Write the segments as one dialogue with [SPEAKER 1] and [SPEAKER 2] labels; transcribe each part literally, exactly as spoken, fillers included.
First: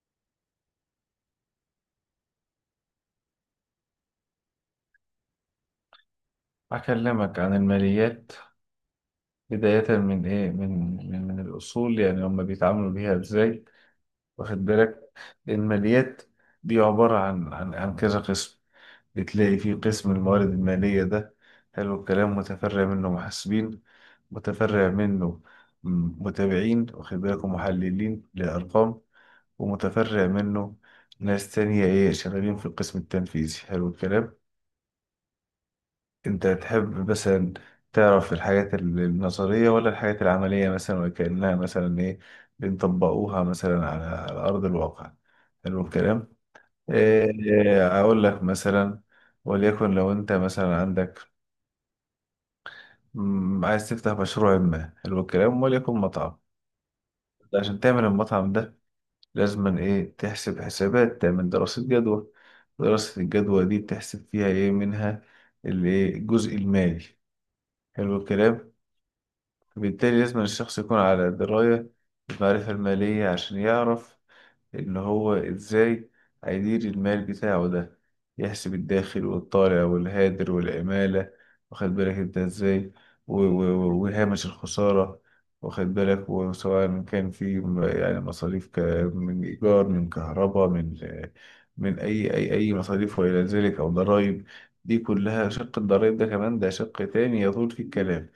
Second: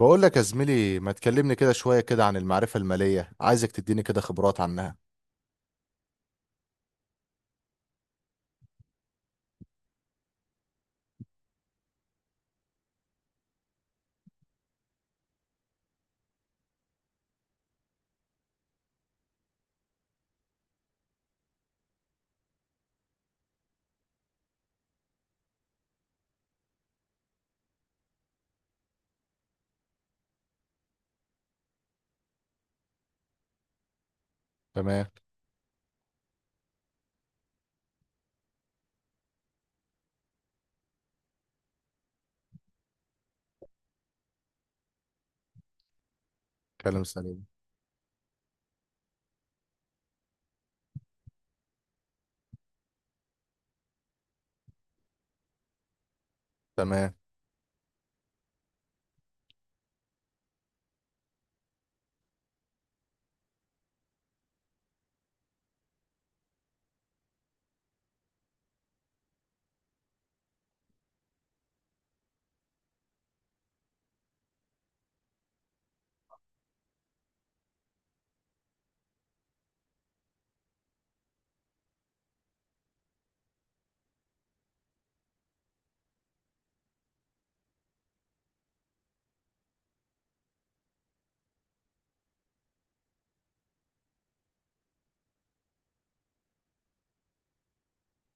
[SPEAKER 1] بقول لك يا زميلي، ما تكلمني كده شوية كده عن المعرفة المالية، عايزك تديني كده خبرات عنها.
[SPEAKER 2] أكلمك عن الماليات. بداية من إيه، من من, من الأصول، يعني هم بيتعاملوا بيها إزاي؟ واخد بالك. الماليات دي عبارة عن عن عن كذا قسم. بتلاقي في قسم الموارد المالية ده، حلو الكلام. متفرع منه محاسبين، متفرع منه م- متابعين، واخد بالك، ومحللين لأرقام، ومتفرع منه ناس تانية إيه شغالين في القسم التنفيذي. حلو الكلام.
[SPEAKER 1] تمام.
[SPEAKER 2] انت تحب مثلا تعرف الحاجات ال- النظرية، ولا الحاجات العملية، مثلا وكأنها مثلا ايه بنطبقوها مثلا على على أرض الواقع؟ حلو الكلام.
[SPEAKER 1] كلام سليم.
[SPEAKER 2] إيه أقول لك مثلا، وليكن لو انت مثلا عندك، مم، عايز تفتح مشروع ما، حلو الكلام، وليكن مطعم.
[SPEAKER 1] تمام.
[SPEAKER 2] عشان تعمل المطعم ده لازم ايه تحسب حسابات، تعمل دراسة جدوى. دراسة الجدوى دي بتحسب فيها ايه منها؟ الايه الجزء المالي. حلو الكلام. بالتالي لازم الشخص يكون على دراية بالمعرفة المالية، عشان يعرف إن هو إزاي هيدير المال بتاعه ده، يحسب الداخل والطالع والهادر والعمالة، واخد بالك أنت إزاي، و- و- و- وهامش الخسارة. واخد بالك. وسواء كان في م- يعني مصاريف ك- من إيجار، من كهرباء، من من أي أي أي مصاريف وإلى ذلك، أو ضرايب. دي كلها شق الضرايب ده، كمان ده شق تاني يطول في الكلام.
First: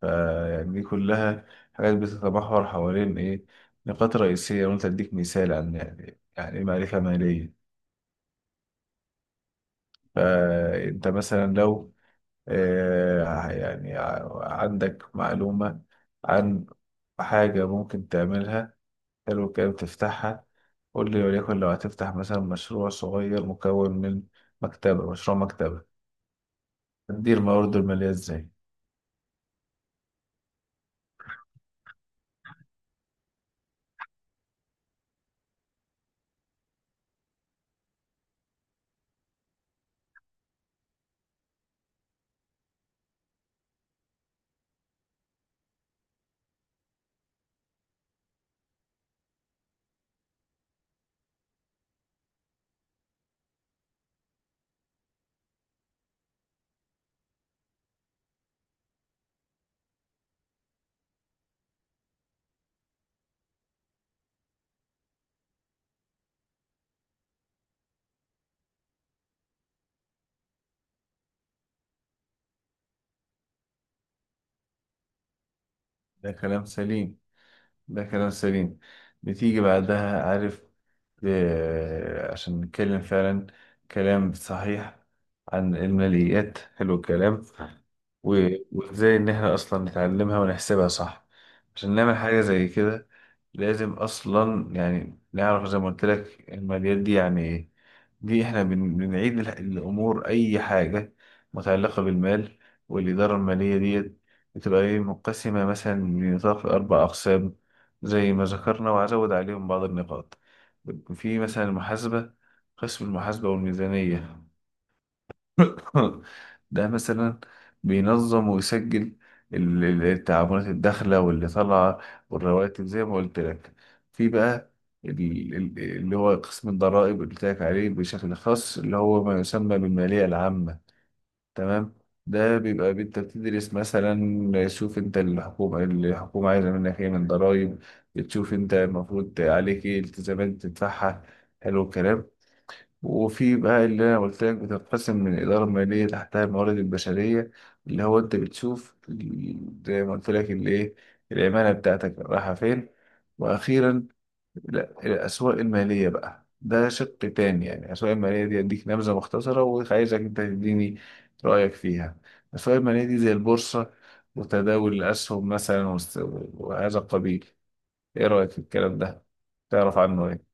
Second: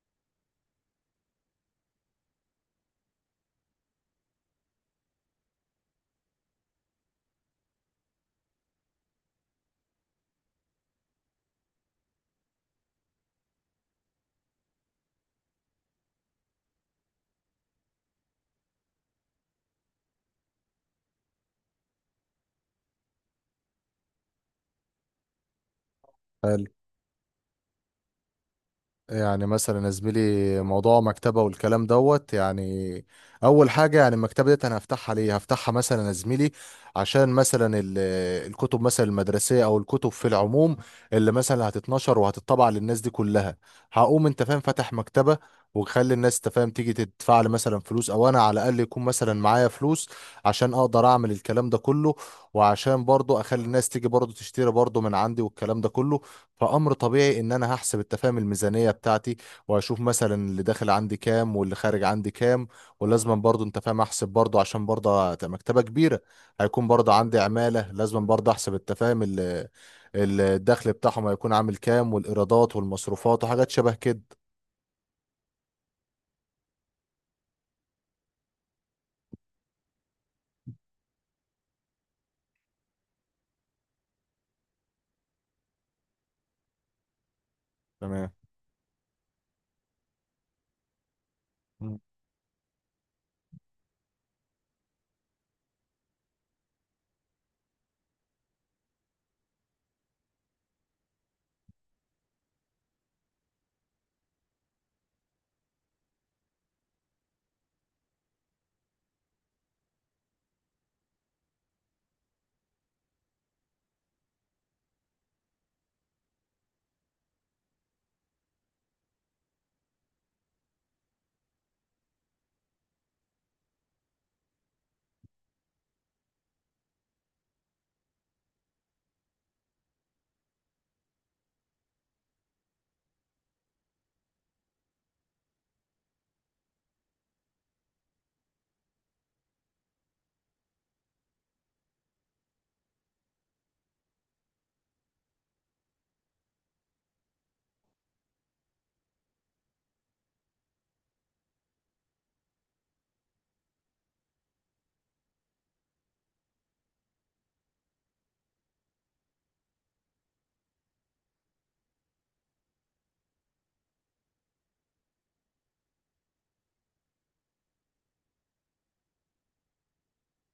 [SPEAKER 2] فيعني دي كلها حاجات بتتمحور حوالين إيه، نقاط رئيسية. وأنت أديك مثال عن يعني يعني إيه معرفة مالية. فأنت مثلا لو آه، يعني ع- عندك معلومة عن حاجة ممكن تعملها، حلو كده تفتحها. قول لي، وليكن لو هتفتح مثلا مشروع صغير مكون من مكتبة، مشروع مكتبة،
[SPEAKER 1] حلو.
[SPEAKER 2] تدير موارده المالية إزاي؟
[SPEAKER 1] يعني مثلا يا زميلي، موضوع مكتبة والكلام دوت، يعني أول حاجة، يعني المكتبة ديت أنا هفتحها ليه؟ هفتحها مثلا يا زميلي عشان مثلا ال- الكتب مثلا المدرسية أو الكتب في العموم اللي مثلا هتتنشر وهتطبع للناس دي كلها. هقوم أنت فاهم فاتح مكتبة، وخلي الناس تفهم تيجي تدفع لي مثلا فلوس، او انا على الاقل يكون مثلا معايا فلوس عشان اقدر اعمل الكلام ده كله، وعشان برضو اخلي الناس تيجي برضو تشتري برضو من عندي والكلام ده كله. فأمر طبيعي إن أنا هحسب التفاهم الميزانية بتاعتي، وهشوف مثلا اللي داخل عندي كام واللي خارج عندي كام. ولازم برضه أنت فاهم أحسب برضه، عشان برضه هت- مكتبة كبيرة، هيكون برضه عندي عمالة، لازم برضه أحسب التفاهم ال- الدخل بتاعهم هيكون عامل كام، والإيرادات والمصروفات وحاجات شبه كده.
[SPEAKER 2] ده كلام سليم، ده كلام سليم. بتيجي بعدها عارف، آه، عشان نتكلم فعلا كلام صحيح عن الماليات، حلو الكلام.
[SPEAKER 1] تمام.
[SPEAKER 2] و- وازاي ان احنا اصلا نتعلمها ونحسبها صح، عشان نعمل حاجة زي كده، لازم اصلا يعني نعرف زي ما قلت لك الماليات دي يعني ايه. دي احنا بن- بنعيد الح- الامور، اي حاجه متعلقه بالمال. والاداره الماليه ديت بتبقى ايه مقسمه مثلا لنطاق اربع اقسام، زي ما ذكرنا، وهزود عليهم بعض النقاط. في مثلا المحاسبه، قسم المحاسبه والميزانيه، ده مثلا بينظم ويسجل ال- ال- التعاملات الداخلة واللي طالعة والرواتب، زي ما قلت لك. في بقى ال- ال- اللي هو قسم الضرائب اللي قلت لك عليه بشكل خاص، اللي هو ما يسمى بالمالية العامة، تمام. ده بيبقى انت بتدرس مثلا، شوف انت الحكومة الحكومة عايزة منك ايه من ضرائب، بتشوف انت المفروض عليك ايه التزامات تدفعها. حلو الكلام. وفي بقى اللي انا قلت لك، بتنقسم من اداره ماليه تحتها الموارد البشريه، اللي هو انت بتشوف ال- زي ما قلت لك اللي ايه العماله بتاعتك رايحه فين. واخيرا لا، الاسواق الماليه بقى، ده شق تاني. يعني الاسواق الماليه دي اديك نبذه مختصره، وعايزك انت تديني رايك فيها. الاسواق الماليه دي زي البورصه وتداول الاسهم مثلا، وس- وهذا القبيل. ايه رايك في الكلام ده، تعرف عنه ايه؟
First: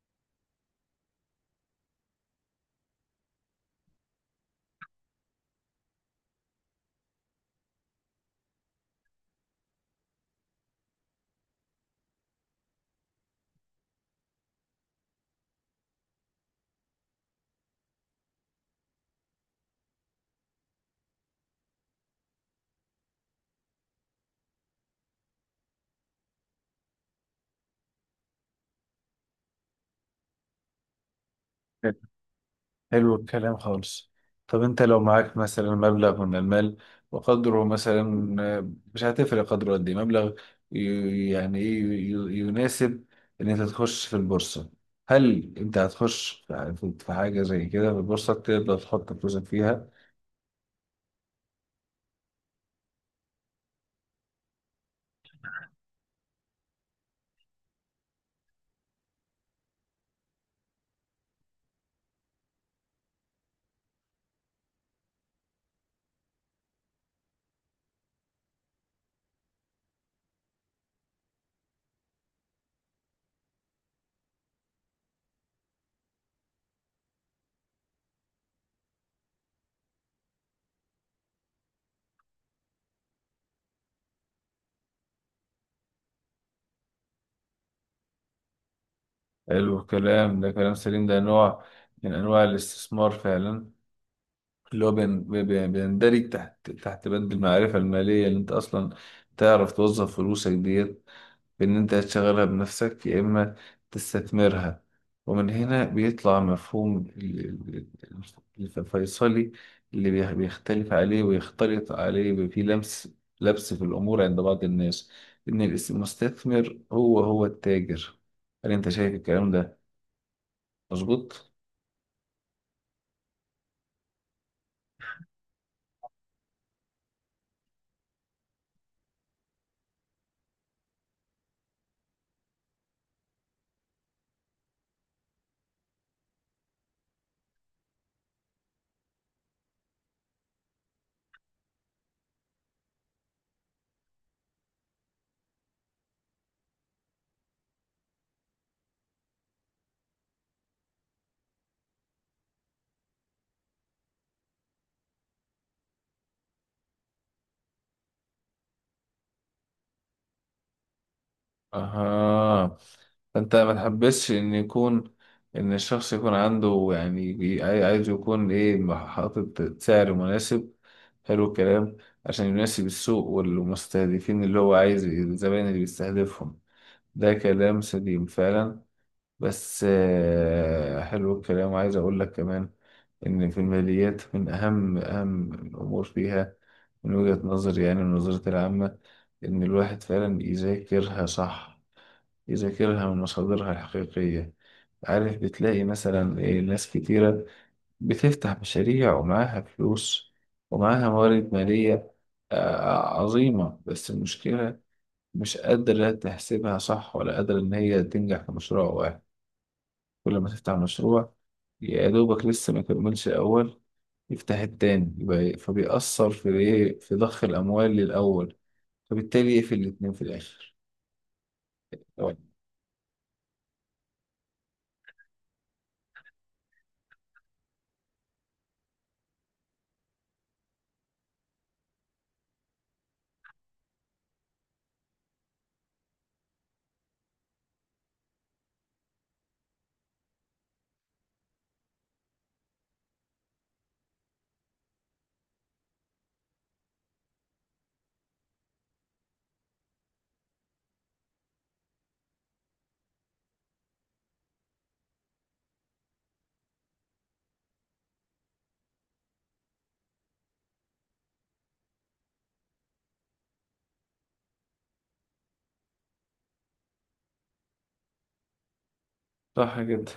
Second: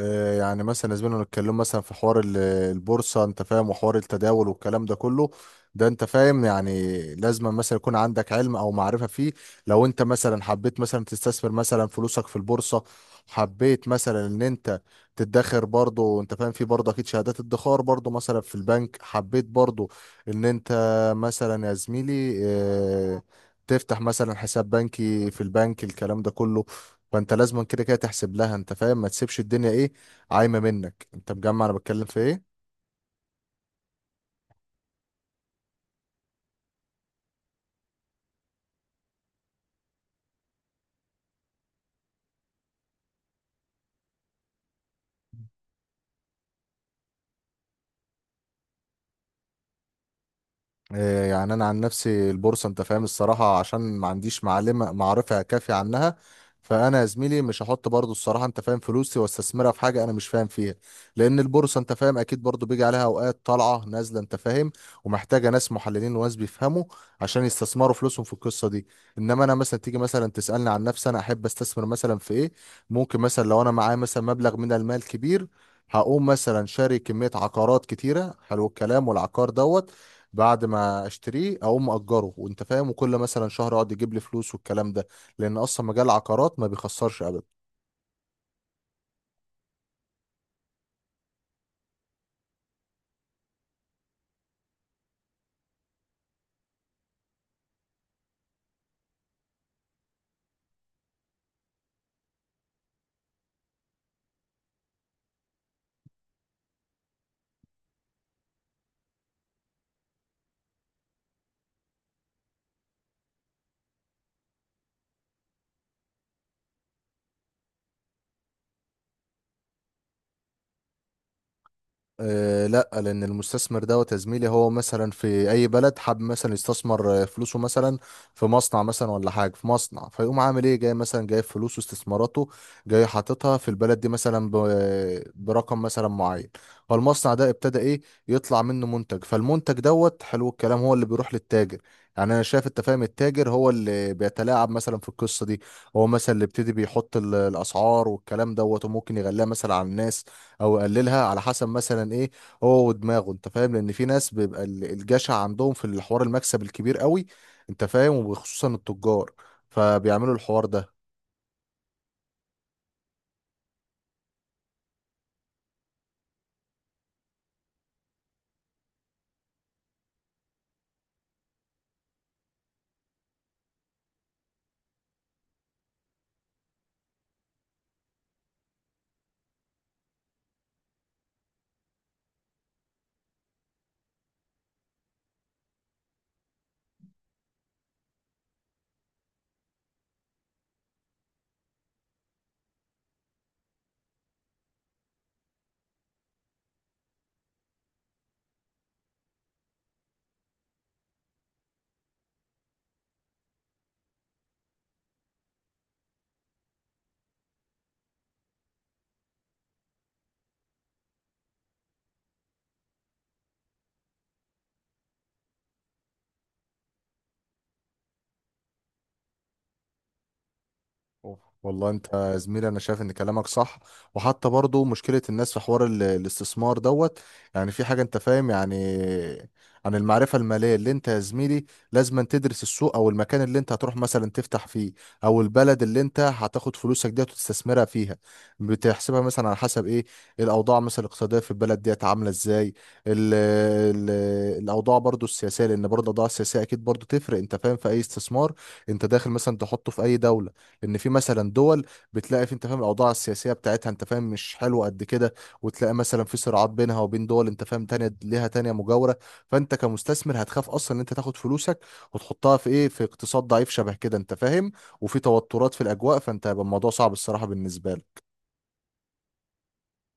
[SPEAKER 1] آه، يعني مثلا زمان نتكلم مثلا في حوار ال- البورصة انت فاهم وحوار التداول والكلام ده كله. ده انت فاهم يعني لازم مثلا يكون عندك علم او معرفة فيه، لو انت مثلا حبيت مثلا تستثمر مثلا فلوسك في البورصة، حبيت مثلا ان انت تدخر برضه انت فاهم، في برضه اكيد شهادات ادخار برضه مثلا في البنك، حبيت برضه ان انت مثلا يا زميلي آه، تفتح مثلا حساب بنكي في البنك الكلام ده كله. فانت لازم كده كده تحسب لها انت فاهم، ما تسيبش الدنيا ايه عايمه منك، انت مجمع انا بتكلم في ايه.
[SPEAKER 2] حلو الكلام خالص. طب انت لو معاك مثلا مبلغ من المال وقدره مثلا، آه، مش هتفرق قدره قد ايه مبلغ، ي- يعني ايه ي- يناسب ان انت تخش في البورصة، هل انت هتخش في في حاجة زي كده في البورصة تقدر تحط فلوسك فيها؟
[SPEAKER 1] آه، يعني انا عن نفسي البورصه انت فاهم الصراحه عشان ما عنديش معلمه معرفه كافيه عنها، فانا يا زميلي مش هحط برضو الصراحه انت فاهم فلوسي واستثمرها في حاجه انا مش فاهم فيها، لان البورصه انت فاهم اكيد برضو بيجي عليها اوقات طالعه نازله انت فاهم، ومحتاجه ناس محللين وناس بيفهموا عشان يستثمروا فلوسهم في القصه دي. انما انا مثلا تيجي مثلا تسالني عن نفسي انا احب استثمر مثلا في ايه، ممكن مثلا لو انا معايا مثلا مبلغ من المال كبير هقوم مثلا شاري كمية عقارات كتيرة حلو الكلام والعقار دوت، بعد ما اشتريه اقوم اجره وانت فاهم وكل مثلا شهر اقعد يجيب لي فلوس والكلام ده، لان اصلا مجال العقارات ما بيخسرش ابدا.
[SPEAKER 2] حلو الكلام، ده كلام سليم، ده نوع من انواع الاستثمار فعلا، اللي هو بين- بين- بيندرج تحت تحت بند المعرفة المالية، اللي انت اصلا تعرف توظف فلوسك ديت بإن أنت تشغلها بنفسك، يا إما تستثمرها. ومن هنا بيطلع مفهوم ال- ال- ال- الفيصلي اللي بيخ- بيختلف عليه ويختلط عليه. بيبقى فيه لمس لبس في الأمور عند بعض الناس، إن المستثمر هو هو التاجر. هل أنت شايف الكلام ده مظبوط؟
[SPEAKER 1] أه لا، لان المستثمر دوت يا زميلي هو مثلا في اي بلد حاب مثلا يستثمر آه، فلوسه مثلا في مصنع مثلا ولا حاجه، في مصنع فيقوم عامل ايه جاي مثلا جايب فلوسه استثماراته جاي حاططها في البلد دي مثلا ب- برقم مثلا معين. فالمصنع ده ابتدى ايه يطلع منه منتج، فالمنتج دوت حلو الكلام هو اللي بيروح للتاجر. يعني انا شايف انت فاهم التاجر هو اللي بيتلاعب مثلا في القصه دي، هو مثلا اللي ابتدي بيحط ال- الاسعار والكلام دوت، وممكن يغليها مثلا على الناس او يقللها على حسب مثلا ايه هو ودماغه انت فاهم، لان في ناس بيبقى ال- الجشع عندهم في الحوار المكسب الكبير قوي انت فاهم، وخصوصا التجار فبيعملوا الحوار ده.
[SPEAKER 2] اها. فانت ما تحبسش ان يكون، ان الشخص يكون عنده يعني بي- عاي- عايز يكون ايه حاطط سعر مناسب، حلو الكلام، عشان يناسب السوق والمستهدفين، اللي هو عايز الزبائن اللي بيستهدفهم. ده كلام سليم فعلا. بس آه، حلو الكلام، وعايز اقول لك كمان ان في الماليات من اهم اهم الامور فيها، من وجهة نظري يعني النظرة العامة، ان الواحد فعلا يذاكرها صح، يذاكرها من مصادرها الحقيقية. عارف، بتلاقي مثلا إيه ناس كتيرة بتفتح مشاريع ومعاها فلوس ومعاها موارد مالية آه، عظيمة، بس المشكلة مش قادرة تحسبها صح، ولا قادرة إن هي تنجح في مشروع واحد. كل ما تفتح مشروع، يا دوبك لسه ما كملش الأول، يفتح التاني، يبقى إيه، فبيأثر في إيه، في ضخ الأموال للأول، فبالتالي يقفل الاتنين في الآخر.
[SPEAKER 1] أوف. والله انت يا زميلي انا شايف ان كلامك صح، وحتى برضو مشكلة الناس في حوار ال- الاستثمار دوت، يعني في حاجة انت فاهم يعني عن المعرفة المالية اللي انت يا زميلي لازم أن تدرس السوق او المكان اللي انت هتروح مثلا تفتح فيه، او البلد اللي انت هتاخد فلوسك ديت وتستثمرها فيها، بتحسبها مثلا على حسب ايه الاوضاع مثلا الاقتصادية في البلد ديت عاملة ازاي. ال ال الاوضاع برضو السياسية لان برضو الاوضاع السياسية اكيد برضو تفرق انت فاهم في اي استثمار انت داخل مثلا تحطه في اي دولة. ان في مثلا دول بتلاقي في انت فاهم الاوضاع السياسيه بتاعتها انت فاهم مش حلوه قد كده، وتلاقي مثلا في صراعات بينها وبين دول انت فاهم تانية ليها تانية مجاوره، فانت كمستثمر هتخاف اصلا ان انت تاخد فلوسك وتحطها في ايه في اقتصاد ضعيف شبه كده انت فاهم، وفي توترات في الاجواء، فانت هيبقى الموضوع صعب الصراحه بالنسبه لك.
[SPEAKER 2] صح جدا.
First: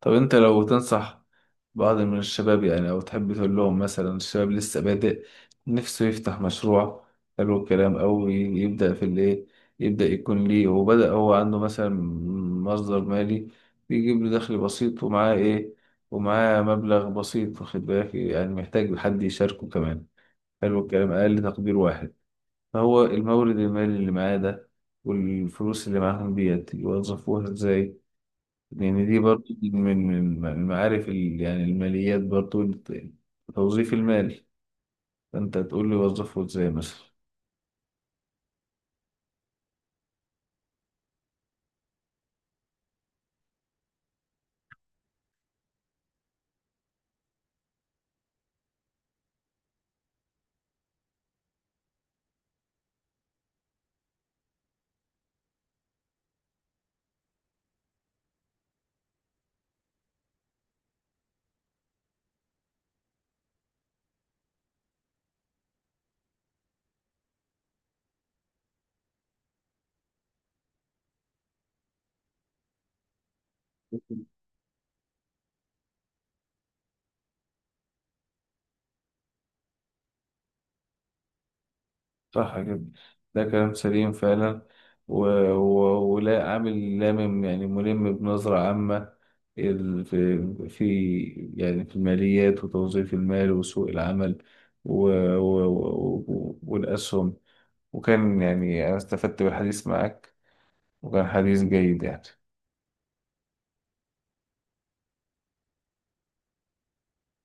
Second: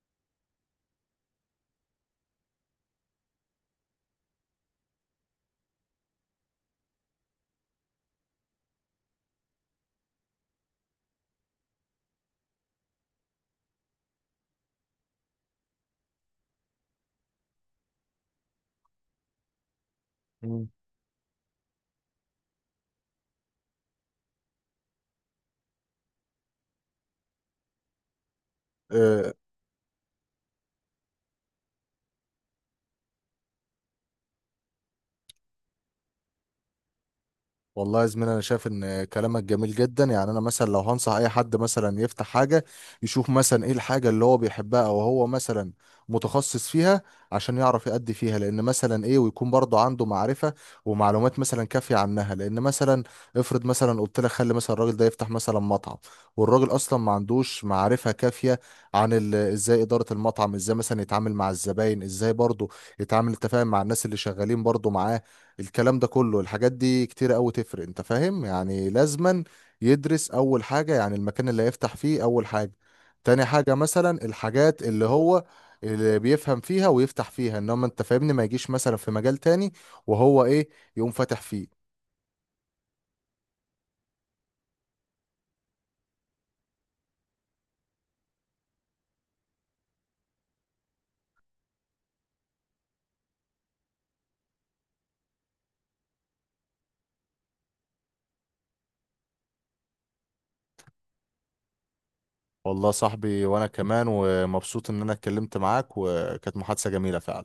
[SPEAKER 2] طب انت لو تنصح بعض من الشباب، يعني او تحب تقول لهم مثلا الشباب لسه بادئ نفسه يفتح مشروع، حلو الكلام، او ي- يبدأ في الايه، يبدأ يكون ليه، وبدأ هو عنده مثلا مصدر مالي بيجيب له دخل بسيط، ومعاه ايه، ومعاه مبلغ بسيط، واخد بالك، يعني محتاج حد يشاركه كمان، حلو الكلام، اقل تقدير واحد. فهو المورد المالي اللي معاه ده والفلوس اللي معاهم ديت يوظفوها ازاي؟ يعني دي
[SPEAKER 1] مم.
[SPEAKER 2] برضو من من المعارف ال- يعني الماليات برضو الت- توظيف المال. فأنت تقول لي وظفه إزاي مثلا؟
[SPEAKER 1] والله يا زميلي انا شايف ان كلامك جميل جدا، يعني انا مثلا لو هنصح اي حد مثلا يفتح حاجه يشوف مثلا ايه الحاجه اللي هو بيحبها او هو مثلا متخصص فيها، عشان يعرف يأدي فيها، لان مثلا ايه ويكون برضه عنده معرفه ومعلومات مثلا كافيه عنها، لان مثلا افرض مثلا قلت لك خلي مثلا الراجل ده يفتح مثلا مطعم والراجل اصلا ما عندوش معرفه كافيه عن ال- ازاي اداره المطعم، ازاي مثلا يتعامل مع الزباين، ازاي برضه يتعامل التفاهم مع الناس اللي شغالين برضه معاه، الكلام ده كله الحاجات دي كتير قوي تفرق انت فاهم يعني، لازما يدرس اول حاجة يعني المكان اللي هيفتح فيه اول حاجة، تاني حاجة مثلا الحاجات اللي هو اللي بيفهم فيها ويفتح فيها، انما انت فاهمني ما يجيش مثلا في مجال تاني وهو ايه يقوم فاتح فيه.
[SPEAKER 2] صح كده، ده كلام سليم فعلا. و... و... ولا عامل لامم يعني ملم بنظرة عامة، ال... في... في يعني في الماليات وتوظيف المال وسوق العمل، و... و... و... والأسهم. وكان يعني أنا استفدت بالحديث معك، وكان حديث جيد، يعني
[SPEAKER 1] والله يا صاحبي وانا كمان ومبسوط ان انا اتكلمت معاك وكانت محادثة جميلة فعلا.